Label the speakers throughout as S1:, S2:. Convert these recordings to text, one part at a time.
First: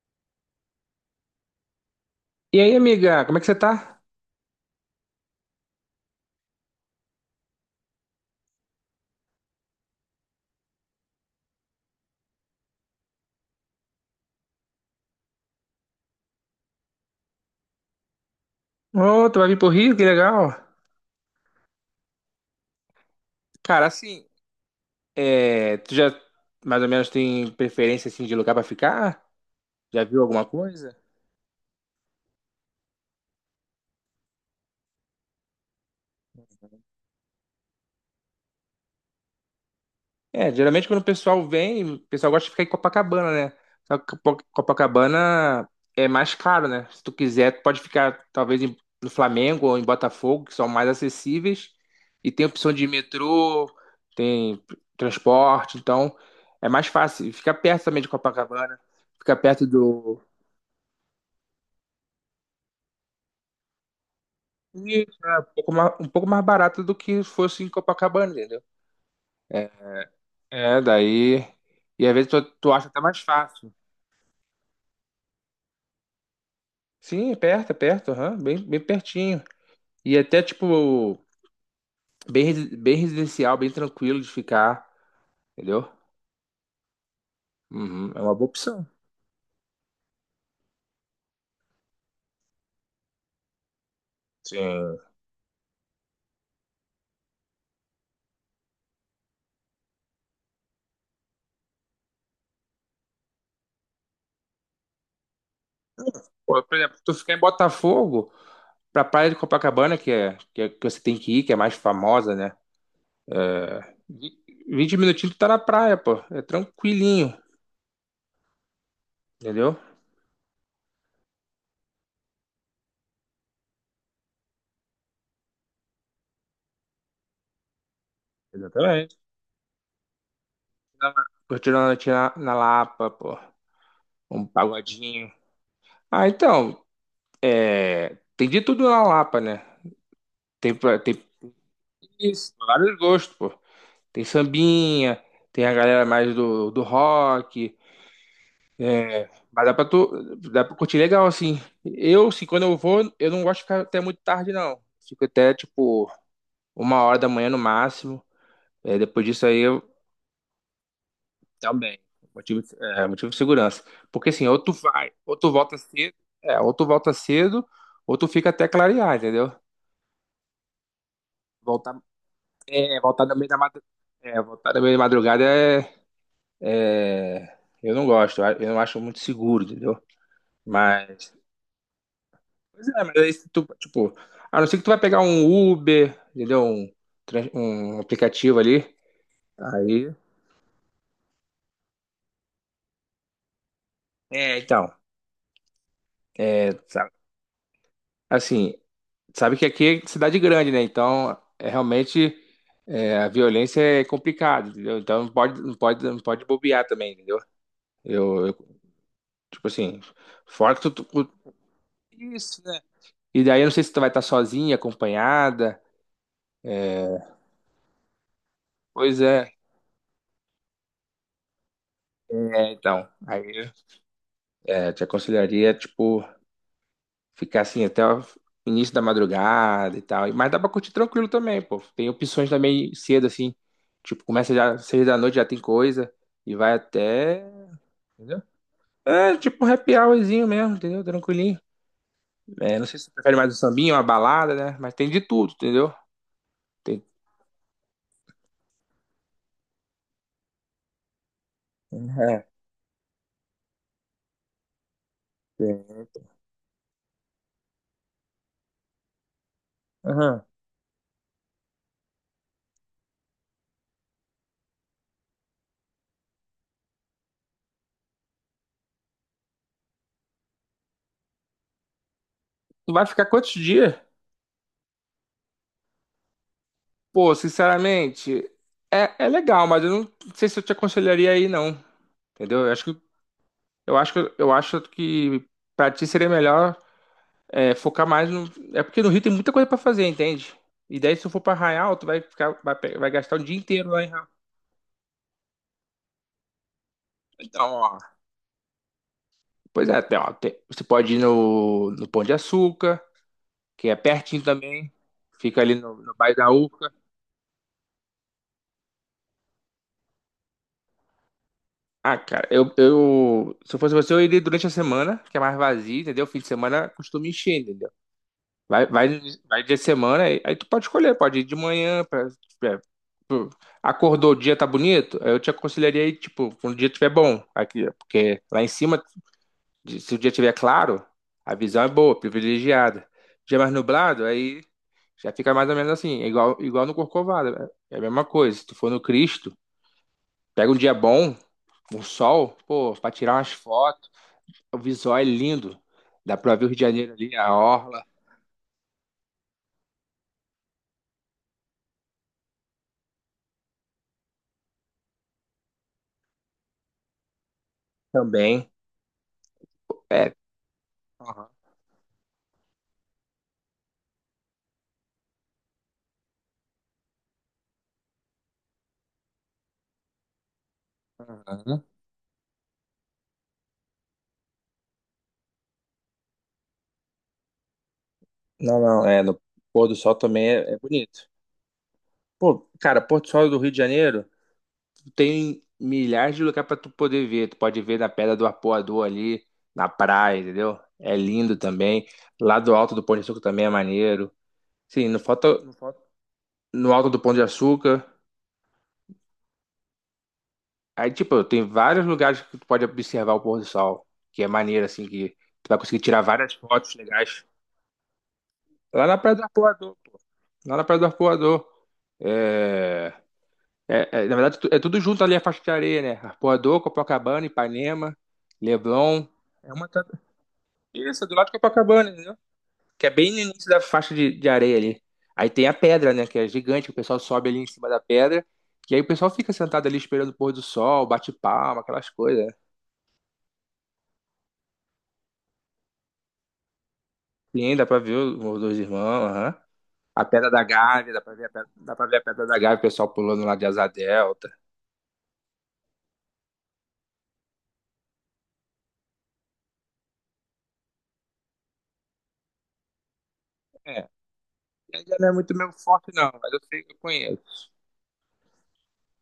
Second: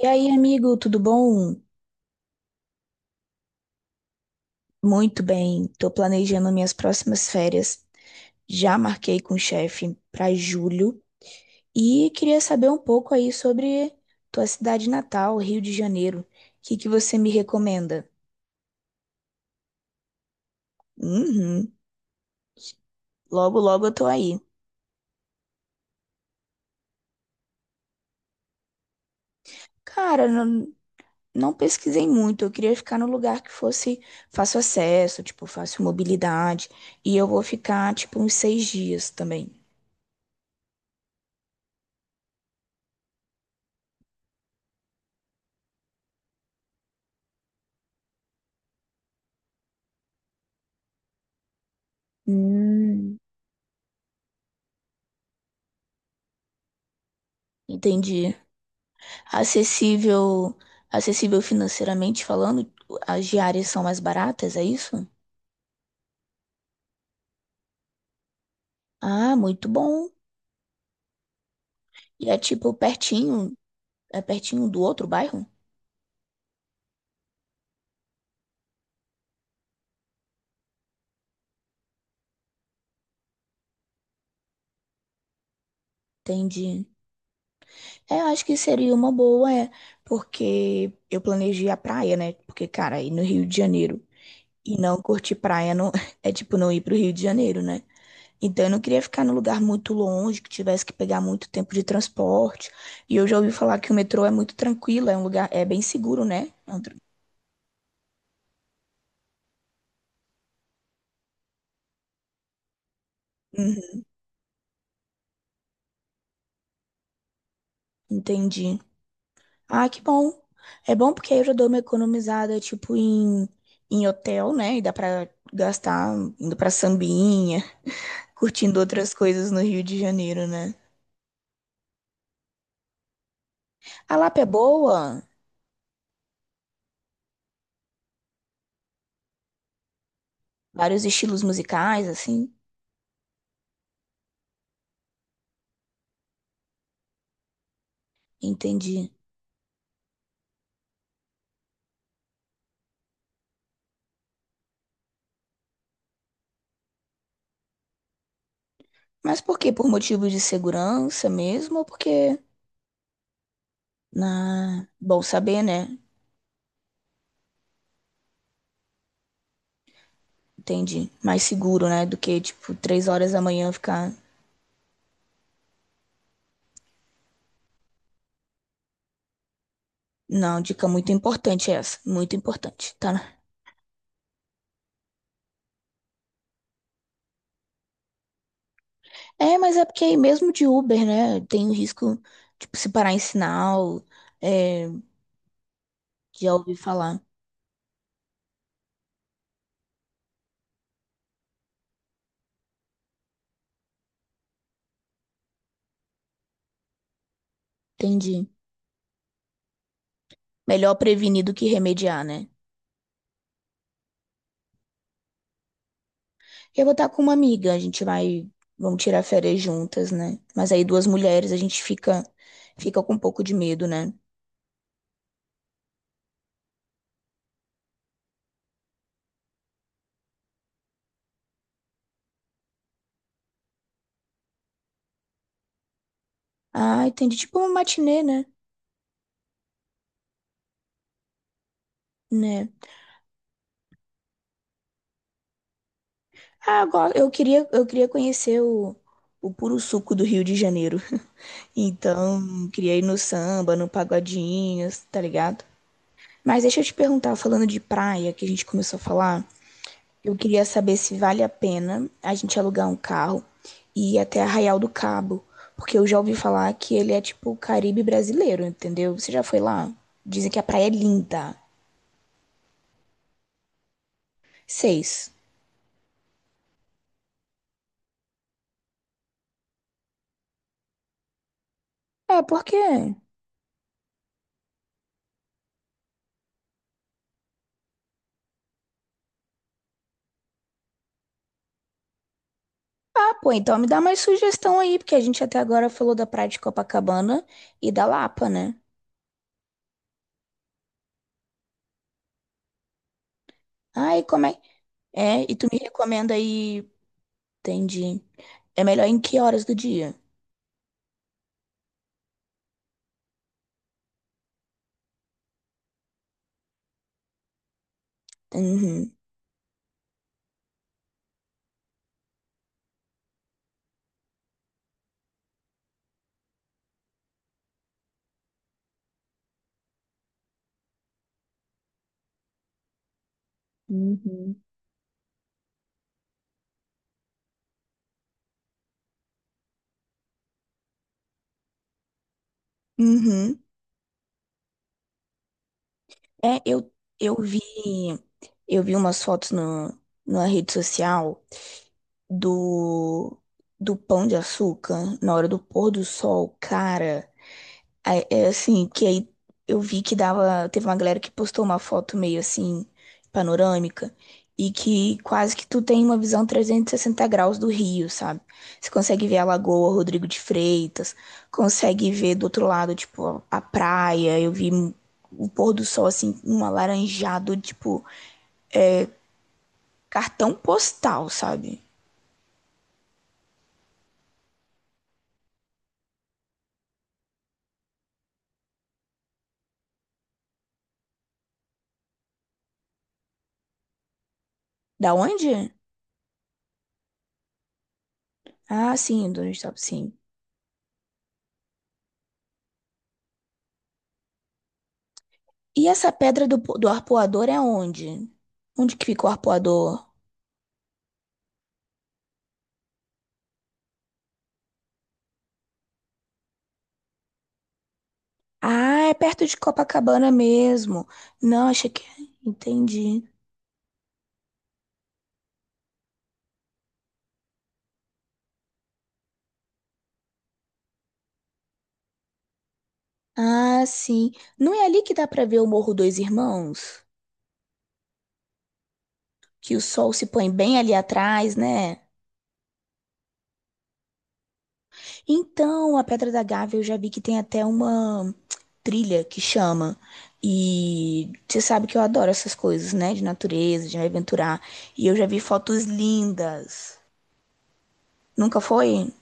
S1: E aí, amigo, tudo bom?
S2: E aí, amiga, como é que você tá?
S1: Muito bem. Tô planejando minhas próximas férias. Já marquei com o chefe para julho e queria saber um pouco aí sobre tua cidade natal, Rio de Janeiro. O que que você me recomenda?
S2: Ô, tu vai vir pro Rio, que legal.
S1: Uhum. Logo, logo
S2: Cara,
S1: eu tô
S2: assim,
S1: aí.
S2: é, tu já mais ou menos tem preferência assim de lugar pra ficar? Já viu
S1: Cara,
S2: alguma
S1: não,
S2: coisa?
S1: não pesquisei muito. Eu queria ficar no lugar que fosse fácil acesso, tipo, fácil mobilidade. E eu vou ficar, tipo, uns 6 dias também.
S2: É, geralmente quando o pessoal vem, o pessoal gosta de ficar em Copacabana, né? Só que Copacabana é mais caro, né? Se tu quiser, tu pode ficar no Flamengo ou em Botafogo, que são mais acessíveis, e tem opção de
S1: Hum,
S2: metrô, tem transporte, então é mais fácil. E fica perto também de
S1: entendi.
S2: Copacabana, fica perto do.
S1: Acessível, acessível financeiramente falando, as diárias são mais baratas, é isso?
S2: Isso, é um pouco mais barato do que fosse em Copacabana, entendeu?
S1: Ah, muito
S2: É,
S1: bom.
S2: daí. E às
S1: E
S2: vezes
S1: é
S2: tu
S1: tipo
S2: acha até mais
S1: pertinho,
S2: fácil.
S1: é pertinho do outro bairro?
S2: Sim, é perto, aham, bem, bem pertinho. E até, tipo, bem residencial, bem tranquilo de ficar, entendeu?
S1: Entendi.
S2: Uhum,
S1: É,
S2: é uma
S1: acho
S2: boa
S1: que
S2: opção.
S1: seria uma boa, é, porque eu planejei a praia, né? Porque, cara, ir no Rio de Janeiro e
S2: Sim.
S1: não curtir praia não é tipo não ir pro Rio de Janeiro, né? Então eu não queria ficar num lugar muito longe, que tivesse que pegar muito tempo de transporte. E eu já ouvi falar que o metrô é muito tranquilo, é um lugar, é bem seguro, né?
S2: Pô, por exemplo, tu ficar em Botafogo, pra Praia de Copacabana, que você tem que ir, que é mais famosa, né?
S1: Uhum,
S2: Vi- 20 minutinhos tu tá na praia, pô. É tranquilinho,
S1: entendi.
S2: entendeu?
S1: Ah, que bom. É bom porque aí eu já dou uma economizada, tipo, em, em hotel, né? E dá pra gastar indo pra sambinha, curtindo outras
S2: Exatamente.
S1: coisas no Rio de Janeiro, né?
S2: Curtindo a noite na Lapa, pô.
S1: A Lapa é
S2: Um
S1: boa,
S2: pagodinho. Ah, então, é, tem de tudo na Lapa, né? Tem, pra-
S1: vários
S2: tem
S1: estilos musicais, assim.
S2: Isso, vários gostos, pô. Tem sambinha, tem a galera do rock,
S1: Entendi.
S2: mas dá pra curtir legal, assim. Eu, assim, quando eu vou, eu não gosto de ficar até muito tarde, não. Fico até, tipo, uma hora da manhã no máximo. É, depois
S1: Mas
S2: disso
S1: por
S2: aí
S1: quê?
S2: eu
S1: Por motivo de segurança mesmo? Ou
S2: também.
S1: porque,
S2: Motivo, motivo de segurança. Porque assim, ou tu vai,
S1: Bom
S2: ou tu
S1: saber,
S2: volta
S1: né?
S2: cedo, é, ou tu volta cedo, ou tu fica até clarear, entendeu?
S1: Entendi. Mais seguro,
S2: Voltar,
S1: né? Do que, tipo,
S2: é,
S1: três
S2: voltar
S1: horas
S2: no
S1: da
S2: meio da
S1: manhã
S2: madrugada.
S1: ficar...
S2: É, voltar no meio da madrugada é. É, eu não gosto, eu não acho muito seguro, entendeu?
S1: Não, dica muito
S2: Mas,
S1: importante é essa. Muito
S2: pois
S1: importante.
S2: é,
S1: Tá.
S2: mas aí se tu, tipo, a não ser que tu vai pegar um Uber, entendeu? Um aplicativo ali,
S1: É, mas é porque
S2: aí...
S1: aí mesmo de Uber, né? Tem o risco, tipo, se parar em sinal.
S2: É,
S1: É,
S2: então,
S1: já
S2: é,
S1: ouvi
S2: sabe,
S1: falar.
S2: assim, sabe que aqui é cidade grande, né? Então, é realmente, é, a violência é complicada, entendeu? Então, não pode bobear também, entendeu?
S1: Entendi.
S2: Eu, eu, tipo assim, fora que tu...
S1: Melhor
S2: tu-
S1: prevenir do que remediar, né?
S2: Isso, né? E daí, eu não sei se tu vai estar sozinha, acompanhada,
S1: Eu vou estar com uma amiga, a gente vai. Vamos
S2: pois
S1: tirar
S2: é.
S1: férias juntas, né? Mas aí duas mulheres, a gente fica,
S2: É,
S1: fica
S2: então,
S1: com um pouco de
S2: aí
S1: medo, né?
S2: é, te aconselharia, tipo, ficar assim até o início da madrugada e tal. Mas dá pra curtir tranquilo também, pô. Tem opções também cedo, assim. Tipo, começa já seis da noite, já tem coisa. E vai
S1: Ah, entendi.
S2: até.
S1: Tipo uma matinê,
S2: Entendeu?
S1: né?
S2: É, tipo um happy hourzinho mesmo, entendeu? Tranquilinho.
S1: Né?
S2: É, não sei se você prefere mais um sambinho, uma balada, né? Mas tem de tudo, entendeu?
S1: Ah,
S2: Tem.
S1: agora eu queria conhecer o puro suco do Rio de Janeiro. Então,
S2: É,
S1: queria ir no samba, no pagodinho, tá ligado?
S2: tem.
S1: Mas deixa eu te perguntar, falando de praia, que a gente começou a falar, eu
S2: Aham.
S1: queria saber se vale a pena a gente alugar um carro e ir até Arraial do Cabo, porque eu já ouvi falar que ele é tipo o Caribe brasileiro, entendeu? Você já foi lá? Dizem que a praia é linda.
S2: Tu vai ficar quantos dias?
S1: 6.
S2: Pô, sinceramente, é, é legal, mas eu não sei se eu te aconselharia aí, não.
S1: Ah, por
S2: Entendeu?
S1: quê?
S2: Eu acho que pra ti seria melhor é, focar mais no. É porque no Rio tem muita coisa pra fazer, entende? E daí, se tu for pra Arraial, tu vai ficar, vai, pe- vai
S1: Ah,
S2: gastar o
S1: pô,
S2: dia
S1: então me
S2: inteiro
S1: dá
S2: lá em
S1: mais
S2: Arraial.
S1: sugestão aí, porque a gente até agora falou da praia de Copacabana
S2: Então,
S1: e
S2: ó.
S1: da Lapa, né?
S2: Pois é, você pode ir no Pão de Açúcar, que é
S1: Ah, e
S2: pertinho
S1: como é?
S2: também.
S1: É, e
S2: Fica
S1: tu
S2: ali
S1: me
S2: no
S1: recomenda
S2: bairro da
S1: aí,
S2: Urca.
S1: entendi. É melhor em que horas do dia?
S2: Ah, cara, eu, eu. Se eu fosse você, eu iria durante a semana, que é mais vazio, entendeu? Fim de semana costuma encher, entendeu? Vai,
S1: Uhum.
S2: vai, vai dia de semana, aí tu pode escolher, pode ir de manhã, pra. Acordou, o dia tá bonito? Aí eu te aconselharia aí, tipo, quando o dia tiver bom, aqui, porque lá em cima, se o dia tiver claro, a visão é boa, privilegiada. Dia mais nublado, aí
S1: Uhum.
S2: já fica mais ou menos assim, é igual no Corcovado, né? É a mesma coisa. Se tu for no Cristo, pega um dia bom, um sol, pô, pra tirar umas
S1: Uhum.
S2: fotos, o visual é lindo. Dá pra
S1: É,
S2: ver o Rio de Janeiro
S1: eu
S2: ali, a
S1: vi,
S2: orla
S1: eu vi umas fotos no, na rede social do, do Pão de Açúcar na hora do pôr do sol. Cara, aí, é
S2: também.
S1: assim, que aí eu vi que
S2: É.
S1: dava. Teve uma galera que
S2: Aham,
S1: postou uma foto meio assim, panorâmica, e que quase que tu tem uma visão 360 graus do Rio, sabe? Você consegue ver a Lagoa Rodrigo de Freitas,
S2: aham.
S1: consegue ver do outro lado, tipo, a praia. O pôr do sol, assim, um alaranjado, tipo,
S2: Não, não, é, no pôr do sol também
S1: cartão
S2: é
S1: postal,
S2: bonito.
S1: sabe?
S2: Pô, cara, Porto Sol do Rio de Janeiro tem milhares de lugares pra tu poder ver. Tu pode ver na Pedra do Apoador ali, na praia, entendeu? É lindo também. Lá do Alto do Pão de Açúcar também é maneiro. Sim,
S1: Da
S2: Não
S1: onde?
S2: falta. No Alto do Pão de Açúcar.
S1: Ah, sim, do onde sim.
S2: Aí, tipo, tem vários lugares que tu pode observar o pôr do sol, que é maneiro, assim, que tu vai
S1: E
S2: conseguir
S1: essa
S2: tirar
S1: pedra
S2: várias
S1: do
S2: fotos legais.
S1: arpoador é onde? Onde que
S2: Lá na
S1: fica o
S2: Praia do Arpoador,
S1: arpoador?
S2: lá na Praia do Arpoador. É, é, é, na verdade, é tudo junto ali a faixa de areia, né? Arpoador, Copacabana, Ipanema,
S1: Ah, é
S2: Leblon.
S1: perto de
S2: É uma. tra-
S1: Copacabana mesmo.
S2: Isso, é do lado de
S1: Não, achei que.
S2: Copacabana, entendeu?
S1: É,
S2: Que é
S1: entendi.
S2: bem no início da faixa de areia ali. Aí tem a pedra, né? Que é gigante, o pessoal sobe ali em cima da pedra. E aí o pessoal fica sentado ali esperando o pôr do sol, bate palma, aquelas coisas, né?
S1: Ah, sim. Não é ali que dá pra ver o Morro Dois Irmãos?
S2: Sim, dá pra ver os dois irmãos, aham.
S1: Que o sol se
S2: A
S1: põe
S2: Pedra da
S1: bem ali
S2: Gávea, dá pra ver a
S1: atrás,
S2: Pedra, dá
S1: né?
S2: pra ver a Pedra da Gávea, o pessoal pulando lá de asa delta.
S1: Então, a Pedra da Gávea eu já vi que tem até uma trilha que chama. E você sabe que eu adoro essas coisas, né? De natureza, de me
S2: É,
S1: aventurar. E eu
S2: ainda
S1: já
S2: não é
S1: vi
S2: muito meu
S1: fotos
S2: forte, não, mas eu sei que eu
S1: lindas.
S2: conheço.
S1: Nunca foi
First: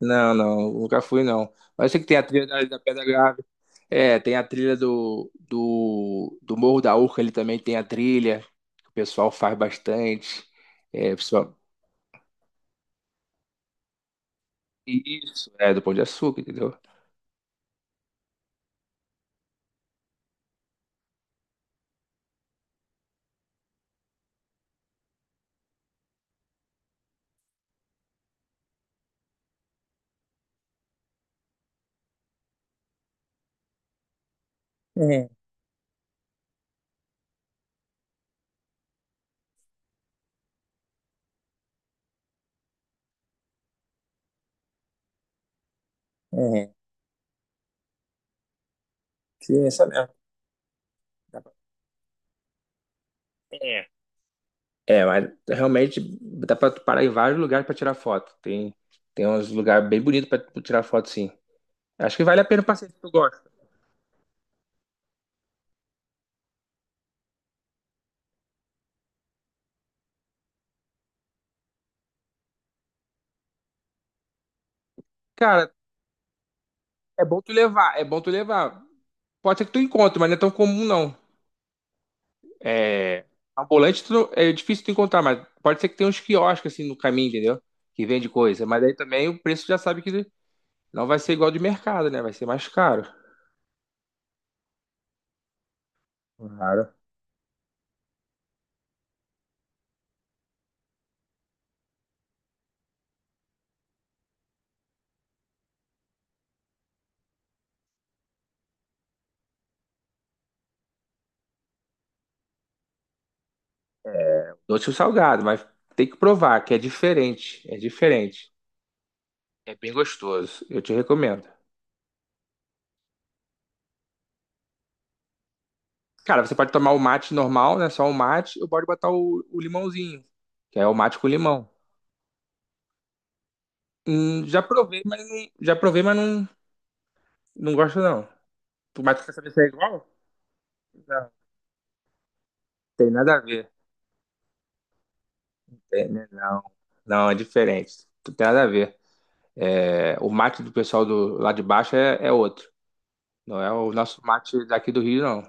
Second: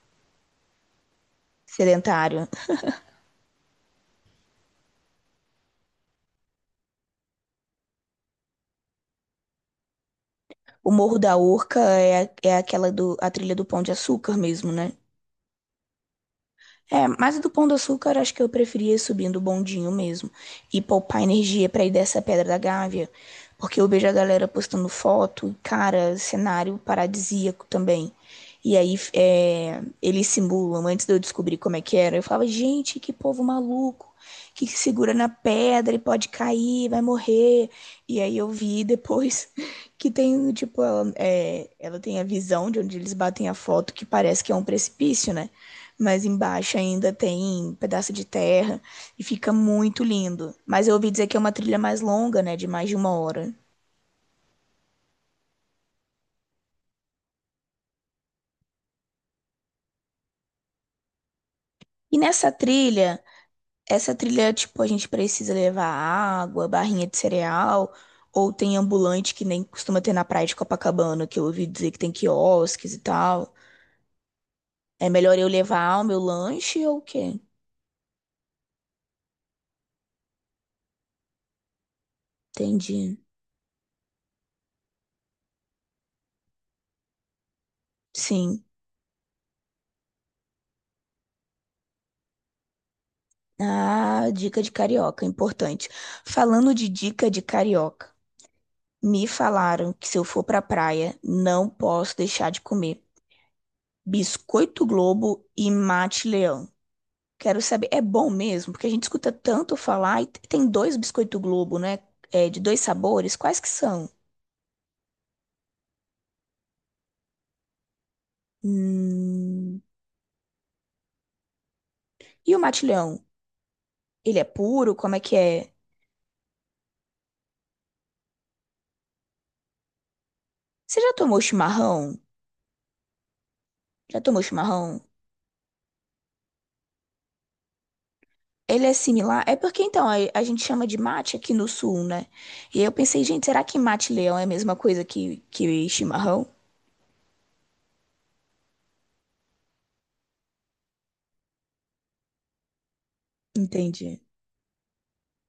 S2: Não, não, nunca fui não. Mas eu sei que tem a trilha
S1: sedentário.
S2: da Pedra Grave. É, tem a trilha do Morro da Urca ali também tem a trilha. Que O pessoal faz bastante.
S1: O
S2: É,
S1: Morro da
S2: pessoal...
S1: Urca é, é aquela do, a trilha do Pão de Açúcar mesmo, né?
S2: Isso, é do Pão de Açúcar, entendeu?
S1: É, mas do Pão de Açúcar, acho que eu preferia ir subindo o bondinho mesmo. E poupar energia pra ir dessa Pedra da Gávea. Porque eu vejo a galera postando foto, e, cara, cenário paradisíaco também. E aí, eles simulam, antes de eu descobrir como é que era, eu falava, gente, que povo maluco, que segura na
S2: É,
S1: pedra e pode cair, vai morrer. E aí eu vi depois que tem, tipo, ela, é, ela tem a visão de onde eles batem a foto, que parece que é um precipício, né? Mas
S2: é,
S1: embaixo ainda tem pedaço de terra e fica
S2: que é essa
S1: muito
S2: mesmo.
S1: lindo. Mas eu ouvi dizer que é
S2: Dá
S1: uma
S2: pra-
S1: trilha mais longa, né, de mais de uma hora.
S2: É. É, mas realmente dá pra tu parar em vários lugares pra tirar foto. Tem uns lugares bem bonitos pra tu tirar foto, sim. Acho
S1: E
S2: que vale a
S1: nessa
S2: pena passear se tu
S1: trilha,
S2: gosta.
S1: essa trilha, tipo, a gente precisa levar água, barrinha de cereal, ou tem ambulante que nem costuma ter na praia de Copacabana, que eu ouvi dizer que tem quiosques e tal. É melhor eu
S2: Cara,
S1: levar o meu lanche ou o quê?
S2: é bom tu levar. Pode ser que tu encontre, mas não é tão comum não.
S1: Entendi.
S2: É, ambulante tu não- é difícil tu encontrar, mas pode ser que tenha uns quiosques assim no caminho, entendeu? Que vende
S1: Sim.
S2: coisa. Mas aí também o preço já sabe que não vai ser igual de mercado, né? Vai ser mais caro.
S1: Ah, dica de carioca, importante. Falando de
S2: Claro.
S1: dica de carioca, me falaram que se eu for pra praia, não posso deixar de comer biscoito Globo e mate leão. Quero saber, é bom mesmo? Porque a gente escuta tanto falar e tem dois biscoito Globo, né? É, de dois sabores, quais que são?
S2: Doce ou salgado, mas tem que provar que é diferente. É diferente. É
S1: Hum.
S2: bem gostoso. Eu te recomendo.
S1: E o mate leão? Ele é puro? Como é que é?
S2: Cara, você pode tomar o mate normal, né? Só o mate, ou pode botar o limãozinho, que é o
S1: Você já
S2: mate com
S1: tomou
S2: limão.
S1: chimarrão? Já tomou chimarrão?
S2: Já provei, mas não, não gosto não.
S1: Ele é
S2: Mas tu quer
S1: similar?
S2: saber
S1: É
S2: se é
S1: porque
S2: igual?
S1: então a gente chama de mate aqui no sul, né? E aí eu
S2: Tem
S1: pensei,
S2: nada a
S1: gente, será
S2: ver.
S1: que mate leão é a mesma coisa que
S2: Tem, né?
S1: chimarrão?
S2: Não, não, é diferente. Não tem nada a ver. É, o mate do pessoal do, lá de baixo é outro. Não é o nosso
S1: Entendi.
S2: mate daqui do Rio, não.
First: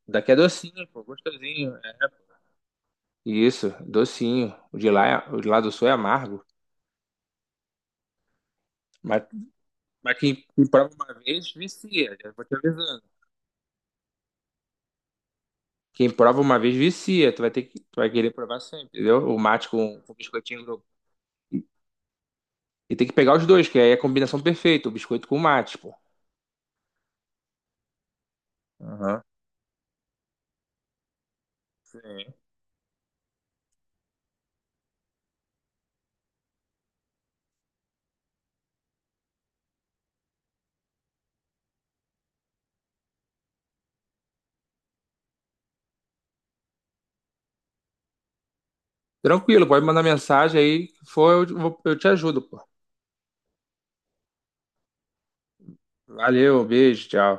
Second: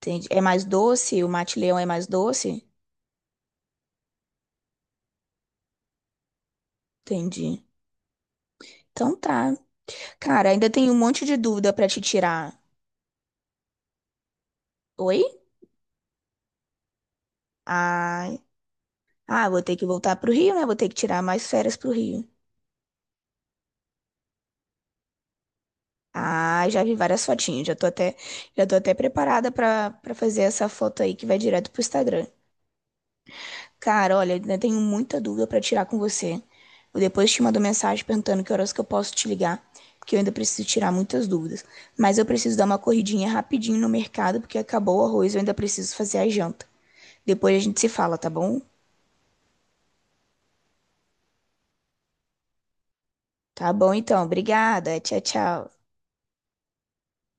S1: Entendi.
S2: Daqui é
S1: É mais
S2: docinho, pô,
S1: doce? O mate
S2: gostosinho.
S1: leão é
S2: É.
S1: mais doce?
S2: Isso, docinho. O de lá, o de lá do sul é amargo.
S1: Entendi. Então
S2: Mas,
S1: tá.
S2: mas
S1: Cara,
S2: quem
S1: ainda tem
S2: prova
S1: um
S2: uma
S1: monte de
S2: vez,
S1: dúvida pra te
S2: vicia. Já vou te
S1: tirar.
S2: avisando.
S1: Oi?
S2: Quem prova uma vez, vicia. Tu vai
S1: Ai.
S2: querer provar sempre, entendeu? O
S1: Ah, vou
S2: mate
S1: ter que
S2: com
S1: voltar pro Rio, né? Vou
S2: biscoitinho.
S1: ter que tirar mais
S2: E,
S1: férias pro Rio.
S2: e tem que pegar os dois, que aí é a combinação perfeita. O biscoito com o mate, pô.
S1: Ah, já vi várias fotinhas. Já tô até
S2: Aham.
S1: preparada pra para fazer essa foto aí que vai direto pro Instagram. Cara, olha, ainda tenho muita dúvida pra tirar com você. Eu depois te mando mensagem perguntando que horas que eu posso te ligar, porque eu ainda preciso tirar muitas dúvidas. Mas eu preciso dar uma corridinha rapidinho no mercado, porque acabou o arroz, eu ainda preciso fazer a janta. Depois a gente se fala, tá bom?
S2: Tranquilo, pode mandar mensagem aí. Se for, eu te ajudo, pô.
S1: Tá bom então, obrigada. Tchau, tchau.
S2: Valeu, beijo, tchau.